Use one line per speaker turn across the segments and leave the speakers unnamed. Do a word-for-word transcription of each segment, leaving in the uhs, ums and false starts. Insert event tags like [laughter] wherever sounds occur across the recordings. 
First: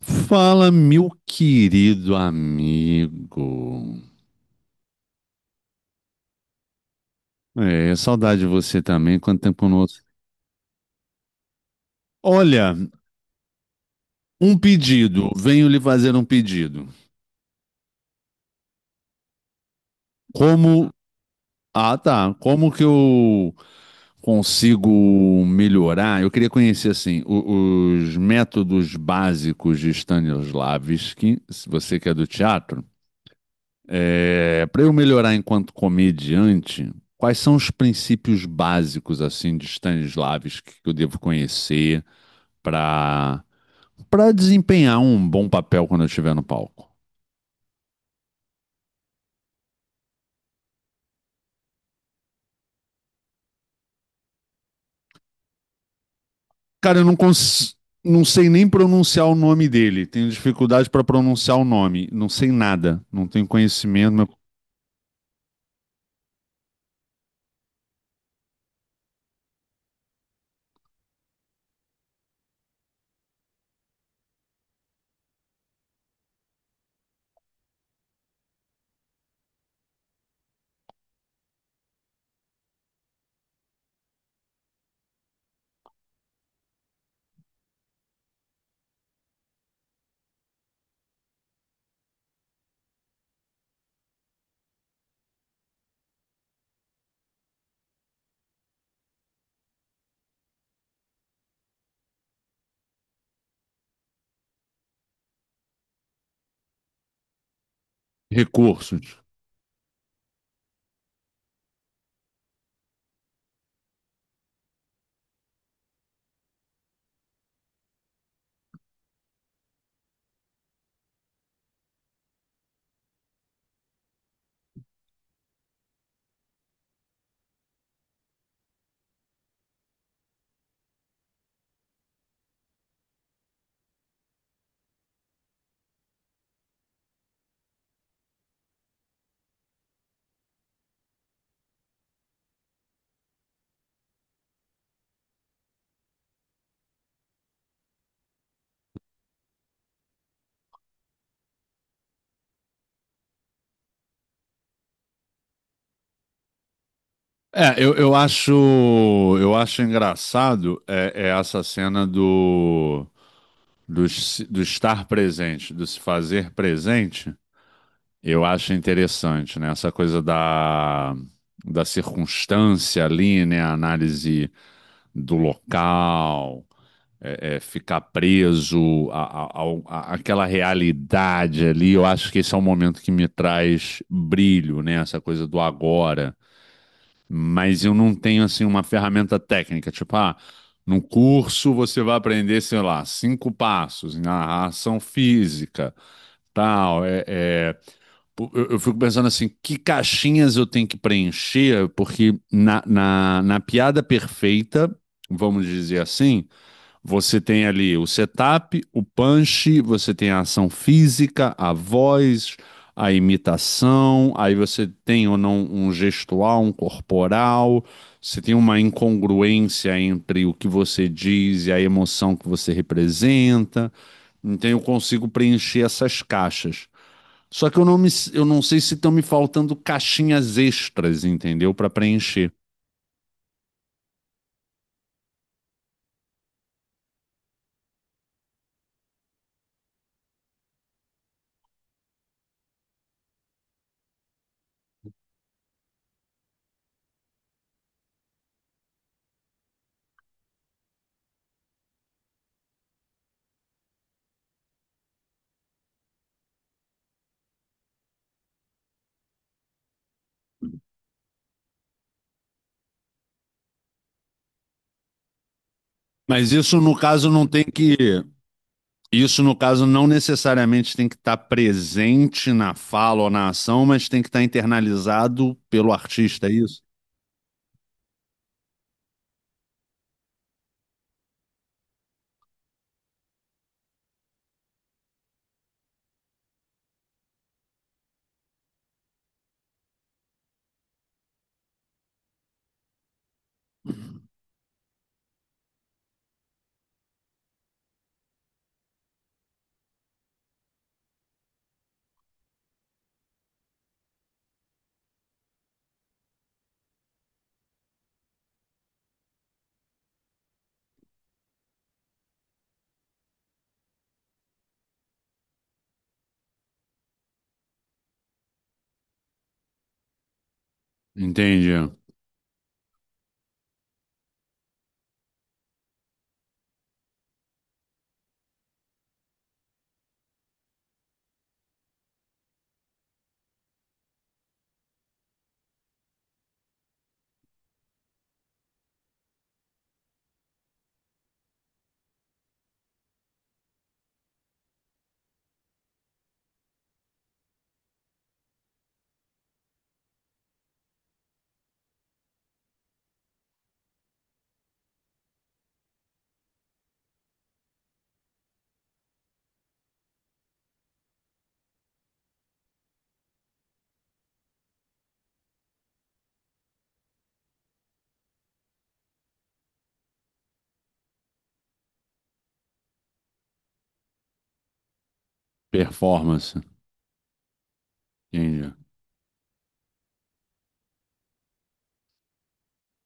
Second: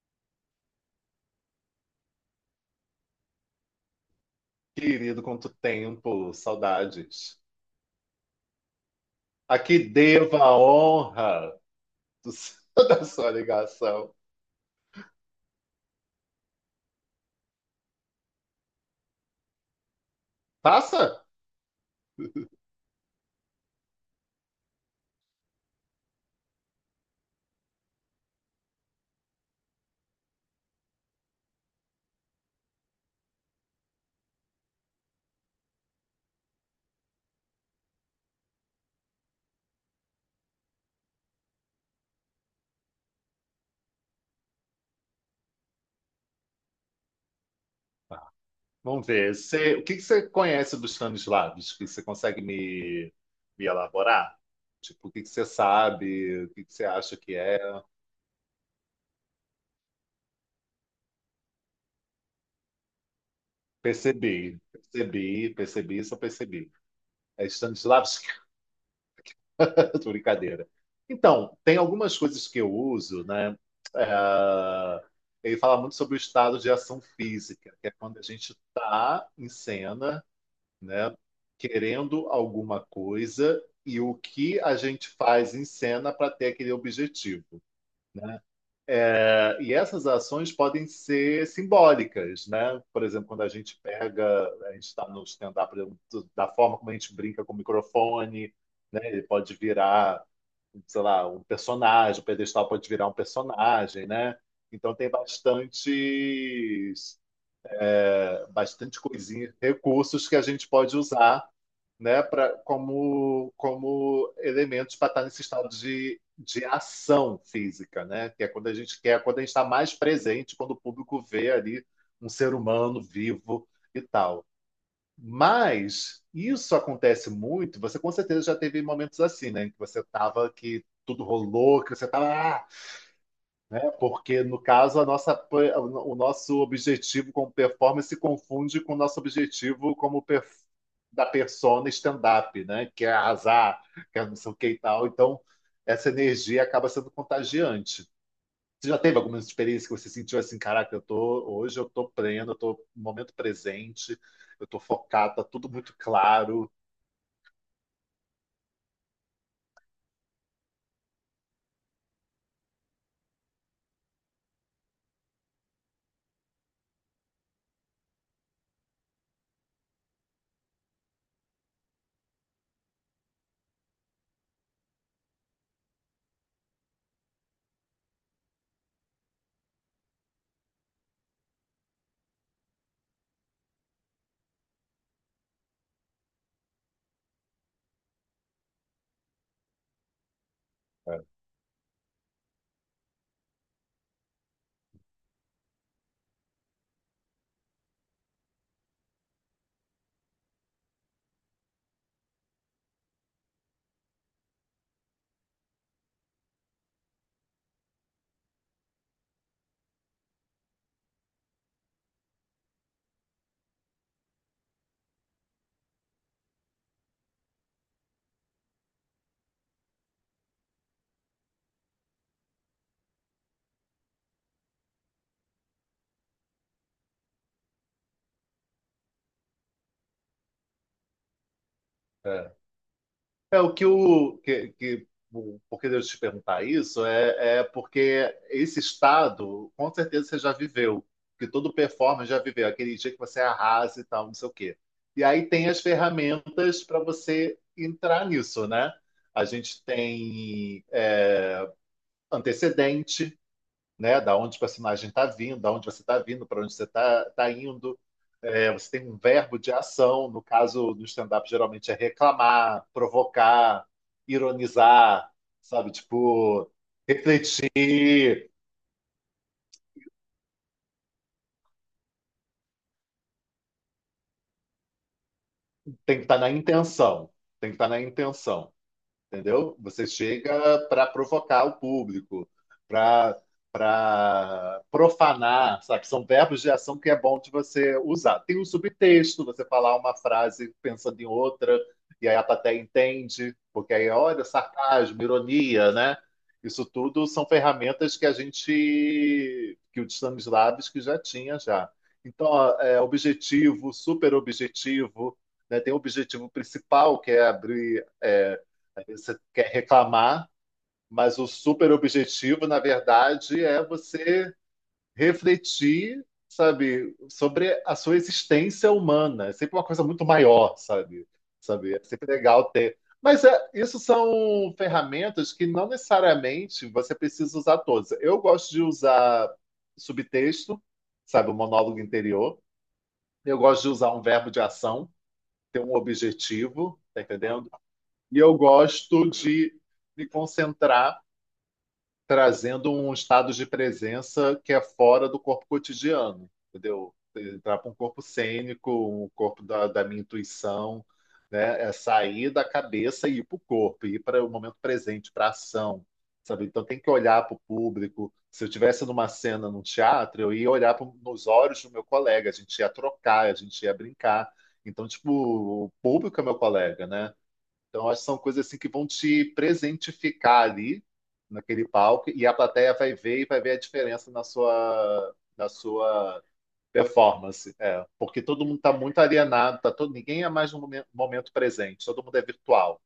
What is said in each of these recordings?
Fala, meu querido amigo.
Querido, quanto tempo, saudades.
É, saudade de você também. Quanto
A
tempo não
que
ouço.
devo a honra do seu-
Olha,
[laughs] da sua ligação.
um pedido. Venho lhe fazer um pedido. Como?
Passa?
Ah, tá. Como que eu consigo melhorar? Eu queria conhecer, assim, o- os métodos básicos de Stanislavski, se você que é do teatro. É, para eu melhorar enquanto comediante, quais são os princípios básicos assim de Stanislavski que eu devo conhecer para para desempenhar um bom papel quando eu estiver no palco?
Vamos ver. Você- o que que você conhece dos Stanislavski? Você consegue me, me elaborar? Tipo, o que que você sabe? O que que você
Cara, eu não
acha que é?
cons... não sei nem pronunciar o nome dele. Tenho dificuldade para pronunciar o nome. Não sei nada. Não tenho conhecimento, não.
Percebi, percebi, percebi, só percebi. É Stanislavski? [laughs] Eu tô brincadeira. Então, tem algumas coisas que eu uso, né? É, Ele fala muito sobre o estado de ação física, que é quando a gente tá em cena, né? Querendo alguma coisa e o que a gente faz em cena para ter aquele objetivo. É, E essas ações podem ser simbólicas, né? Por exemplo, quando a gente pega, a gente está no stand-up, por exemplo, da forma como a gente brinca com o microfone, né? Ele pode virar sei lá, um personagem, o pedestal pode virar um personagem, né? Então tem bastante bastante
Recursos.
coisinha, recursos que a gente pode usar, né, para como como elementos para estar nesse estado de, de ação física, né? Que é quando a gente quer, quando a gente está mais presente, quando o público vê ali um ser humano vivo e tal. Mas isso acontece muito. Você com certeza já teve momentos assim, né? Em que você tava que tudo rolou, que você tava, ah, né? Porque no caso a nossa, pe- o nosso objetivo como performance se confunde com o nosso objetivo como per- da persona stand-up, né? Que é arrasar, que é não sei o que e tal. Então essa energia acaba sendo contagiante. Você já teve alguma experiência que você sentiu assim, caraca, eu tô hoje eu tô pleno, eu tô no momento presente, eu tô focado, tá tudo muito claro.
É, eu, eu acho eu acho engraçado é, é essa cena do do, se- do estar presente, do se fazer presente, eu acho interessante, né? Essa coisa da, da circunstância ali, né? A análise do local, é, é, ficar preso a, a- ao- a- àquela realidade ali. Eu acho que esse é um momento que me traz brilho, né? Essa coisa do agora, mas eu não tenho assim uma ferramenta técnica, tipo, ah, no curso você vai aprender, sei lá, cinco passos na ação física, tal. É, é, pô, eu, eu fico pensando assim, que caixinhas eu tenho que preencher, porque na, na, na piada perfeita, vamos dizer assim, você tem ali o setup, o punch, você tem a ação física, a voz, a imitação, aí você tem ou não um gestual, um corporal, você tem uma incongruência entre o que você diz e a emoção que você representa. Então eu consigo preencher essas caixas. Só que eu não, me, eu não sei se estão me faltando caixinhas extras, entendeu? Para preencher.
É, É, o que o que, que o- por que eu te perguntar isso é, é porque esse estado, com certeza você já viveu, que todo performer já viveu, aquele dia que você arrasa e tal, não sei o quê. E aí tem as ferramentas para você entrar nisso, né? A gente tem é, antecedente, né? Da onde o personagem está vindo, da onde você está vindo, para onde você está tá indo. É, você tem um verbo de ação, no caso do stand-up, geralmente é reclamar, provocar, ironizar, sabe?
Mas
Tipo,
isso, no caso, não tem que...
refletir.
Isso, no caso, não necessariamente tem que estar presente na fala ou na ação, mas tem que estar internalizado pelo
Tem que estar
artista,
na
é isso?
intenção. Tem que estar na intenção. Entendeu? Você chega para provocar o público, para para profanar, sabe? São verbos de ação que é bom de você usar. Tem um subtexto, você falar uma frase pensando em outra, e aí a plateia entende, porque aí, olha, sarcasmo, ironia, né? Isso tudo são ferramentas que a gente, que o Stanislavski já tinha já. Então, ó, é objetivo, super objetivo, né? Tem o objetivo principal, que é abrir, é, às vezes você quer reclamar, mas o super objetivo, na verdade, é você refletir, sabe, sobre a sua existência humana. É sempre uma coisa muito maior, sabe?
Entendi.
Sabe? É sempre legal ter. Mas é, isso são ferramentas que não necessariamente você precisa usar todas. Eu gosto de usar subtexto, sabe, o monólogo interior. Eu gosto de usar um verbo de ação, ter um objetivo, tá entendendo? E eu gosto de me concentrar trazendo um estado de presença que é fora do corpo cotidiano, entendeu? Entrar para um corpo cênico, um corpo da, da minha intuição, né? É sair da cabeça e ir para o corpo, ir para o momento presente, para a ação, sabe? Então tem que olhar para o público. Se eu tivesse numa cena num teatro, eu ia olhar pro, nos olhos do meu colega, a gente ia trocar, a gente ia brincar. Então, tipo, o público é meu colega, né? Então, acho que são coisas assim que vão te presentificar ali naquele palco e a plateia vai ver e vai ver a diferença na sua na sua
Performance.
performance, é, porque todo
Entendi.
mundo está muito alienado, tá todo ninguém é mais no momen- momento presente, todo mundo é virtual,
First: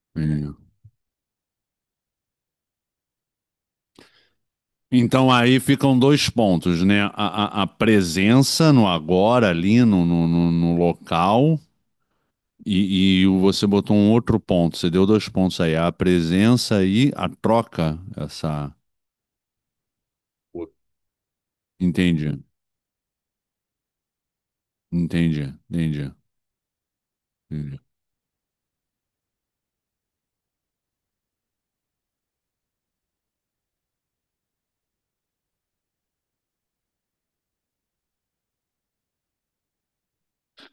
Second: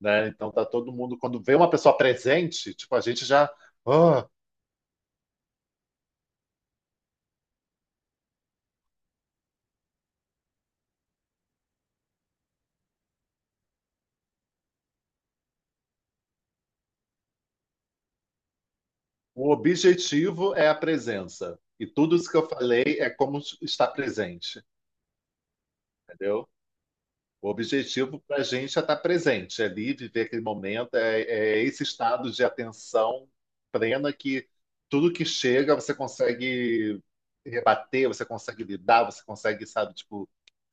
né? Então
Entendi.
tá todo mundo quando vê uma pessoa presente, tipo a gente já, ah,
Então aí ficam dois pontos, né? A, a- a presença no agora, ali no, no, no- no local, e, e você botou um outro ponto, você deu dois pontos aí, a presença e a troca, essa.
o objetivo é a presença e tudo isso que
Entendi,
eu falei é como estar presente,
entendi, entendi,
entendeu? O
entendi.
objetivo para a gente é estar presente, é ali viver aquele momento, é, é esse estado de atenção plena que tudo que chega você consegue rebater, você consegue lidar, você consegue, sabe, tipo,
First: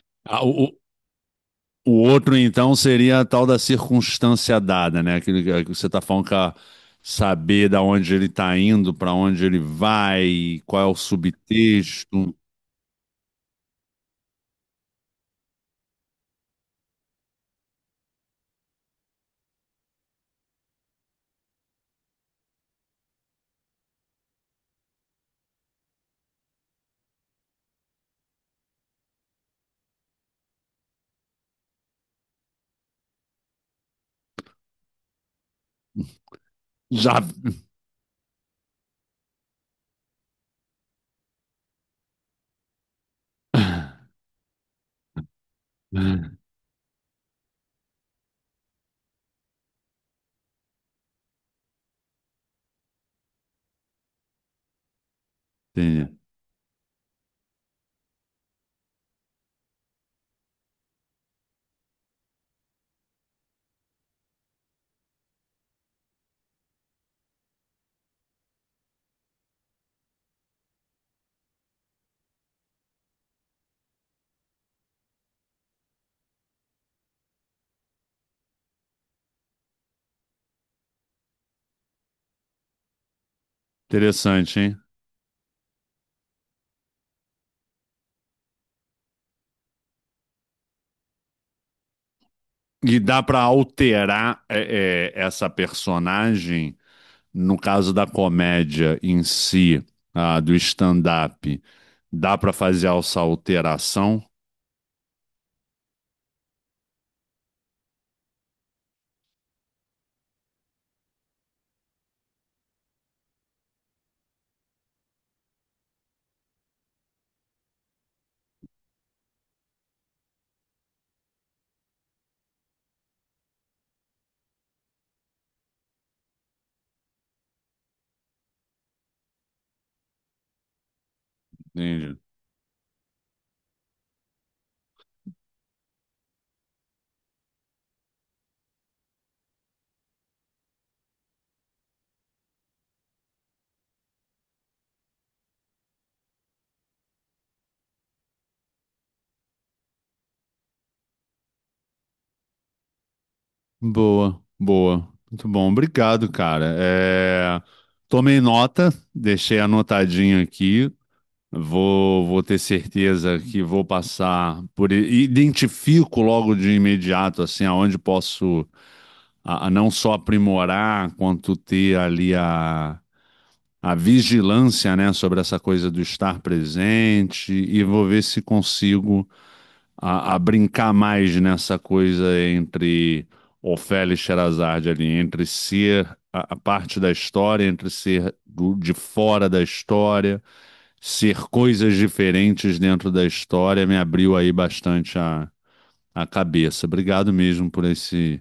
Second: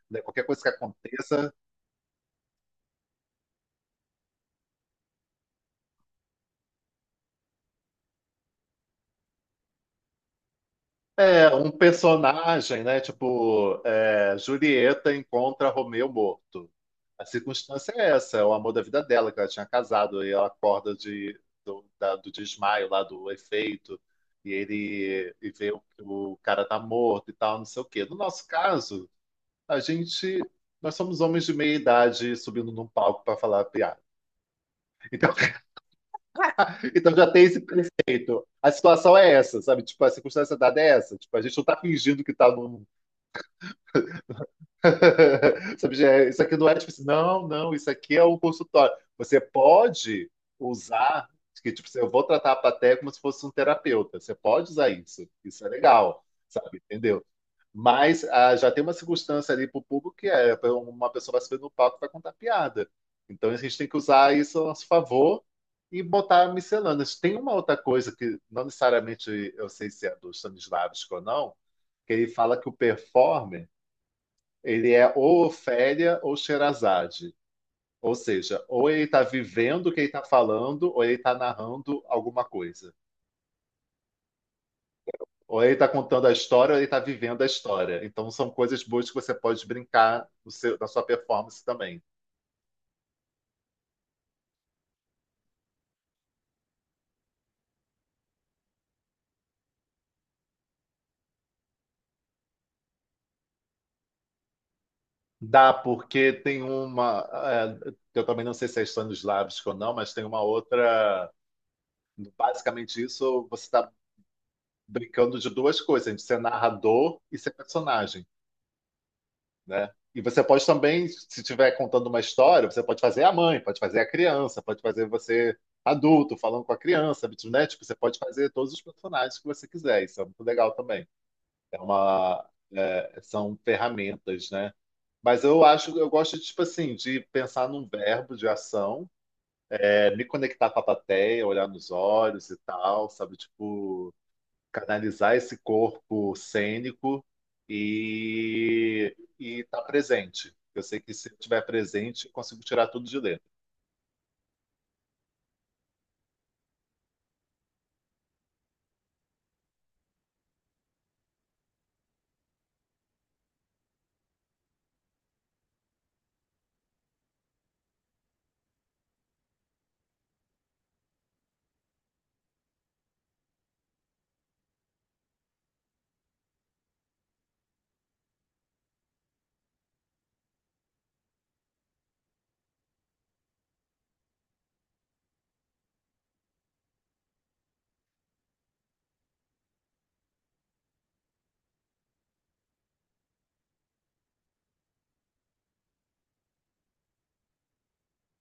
né,
Ah,
qualquer coisa que
o,
aconteça.
O outro, então, seria a tal da circunstância dada, né? Aquilo que que você está falando, que a saber da onde ele está indo, para onde ele vai, qual é o
É, um
subtexto.
personagem, né? Tipo, é, Julieta encontra Romeu morto. A circunstância é essa, é o amor da vida dela, que ela tinha casado, e ela acorda de, do, da- do desmaio lá, do efeito, e ele e vê o, que o cara tá morto e tal, não sei o quê. No nosso caso, a gente, nós somos homens de meia idade subindo num palco para falar piada. Então, [laughs] então
Já.
já tem esse preceito. A situação é essa, sabe? Tipo, a circunstância dada é essa. Tipo, a gente não tá fingindo que tá num
[laughs]
[laughs] sabe, já é- isso aqui não é tipo assim, não, não, isso aqui é um consultório. Você pode usar, que tipo, assim, eu vou tratar a plateia como se fosse um terapeuta. Você pode usar isso, isso é
Entendi.
legal, sabe? Entendeu? Mas ah, já tem uma circunstância ali pro público que é uma pessoa vai subir no palco e vai contar piada. Então a gente tem que usar isso a nosso favor e botar miscelâneas. Tem uma outra coisa que não necessariamente eu sei se é do Stanislavski ou não, que ele fala que o performer ele é ou Ofélia ou Sherazade. Ou seja, ou ele está vivendo o que ele está falando, ou ele está narrando alguma coisa.
Interessante, hein?
Ou ele está contando a história, ou ele está vivendo a história. Então, são coisas boas que você pode brincar no seu- na sua performance também.
E dá para alterar é, é, essa personagem, no caso da comédia em si, ah, do stand-up, dá para fazer essa alteração?
Dá, porque tem uma. É, eu também não sei se é Stanislavski ou não, mas tem uma outra. Basicamente, isso você está brincando de duas coisas: de ser narrador e ser personagem. Né? E você pode também, se estiver contando uma história, você pode fazer a mãe, pode fazer a criança, pode fazer você adulto falando com a criança, né? Tipo, você pode fazer todos os personagens que você quiser. Isso é muito legal também. É
Entendi.
uma, é, são ferramentas, né? Mas eu acho, eu gosto, tipo assim, de pensar num verbo de ação, é, me conectar com a plateia, olhar nos olhos e tal, sabe? Tipo, canalizar esse corpo cênico e estar presente. Eu sei que se eu estiver presente, eu consigo tirar tudo de letra.
Boa, boa. Muito bom. Obrigado, cara. É, tomei nota, deixei anotadinho aqui. Vou, vou ter certeza que vou passar por. i- Identifico logo de imediato, assim, aonde posso a, a não só aprimorar, quanto ter ali a, a vigilância, né, sobre essa coisa do estar presente. E vou ver se consigo a, a brincar mais nessa coisa entre Ofélia e Sherazade ali, entre ser a, a parte da história, entre ser do- de fora da história, ser coisas diferentes dentro da história, me abriu aí bastante a, a cabeça. Obrigado mesmo por esse,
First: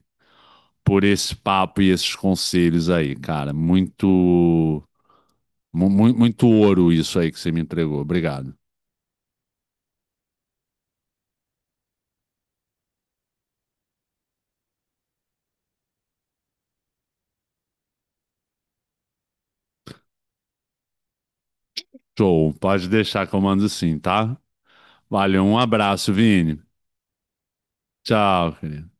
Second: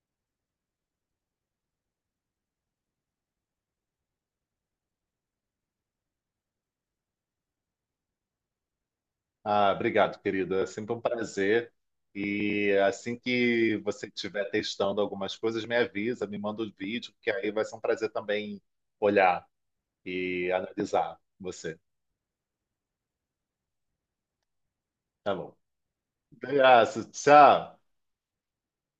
por esse papo e esses conselhos aí, cara. Muito, mu- mu- muito ouro isso aí que você me entregou. Obrigado.
Ah, obrigado, querida. É sempre um prazer. E assim que você estiver testando algumas coisas, me avisa, me manda o vídeo, que aí vai ser um prazer também olhar e analisar você.
Show, pode deixar que eu mando sim, tá?
Tá
Valeu,
bom.
um abraço, Vini.
Obrigado. Tchau.
Tchau, querido.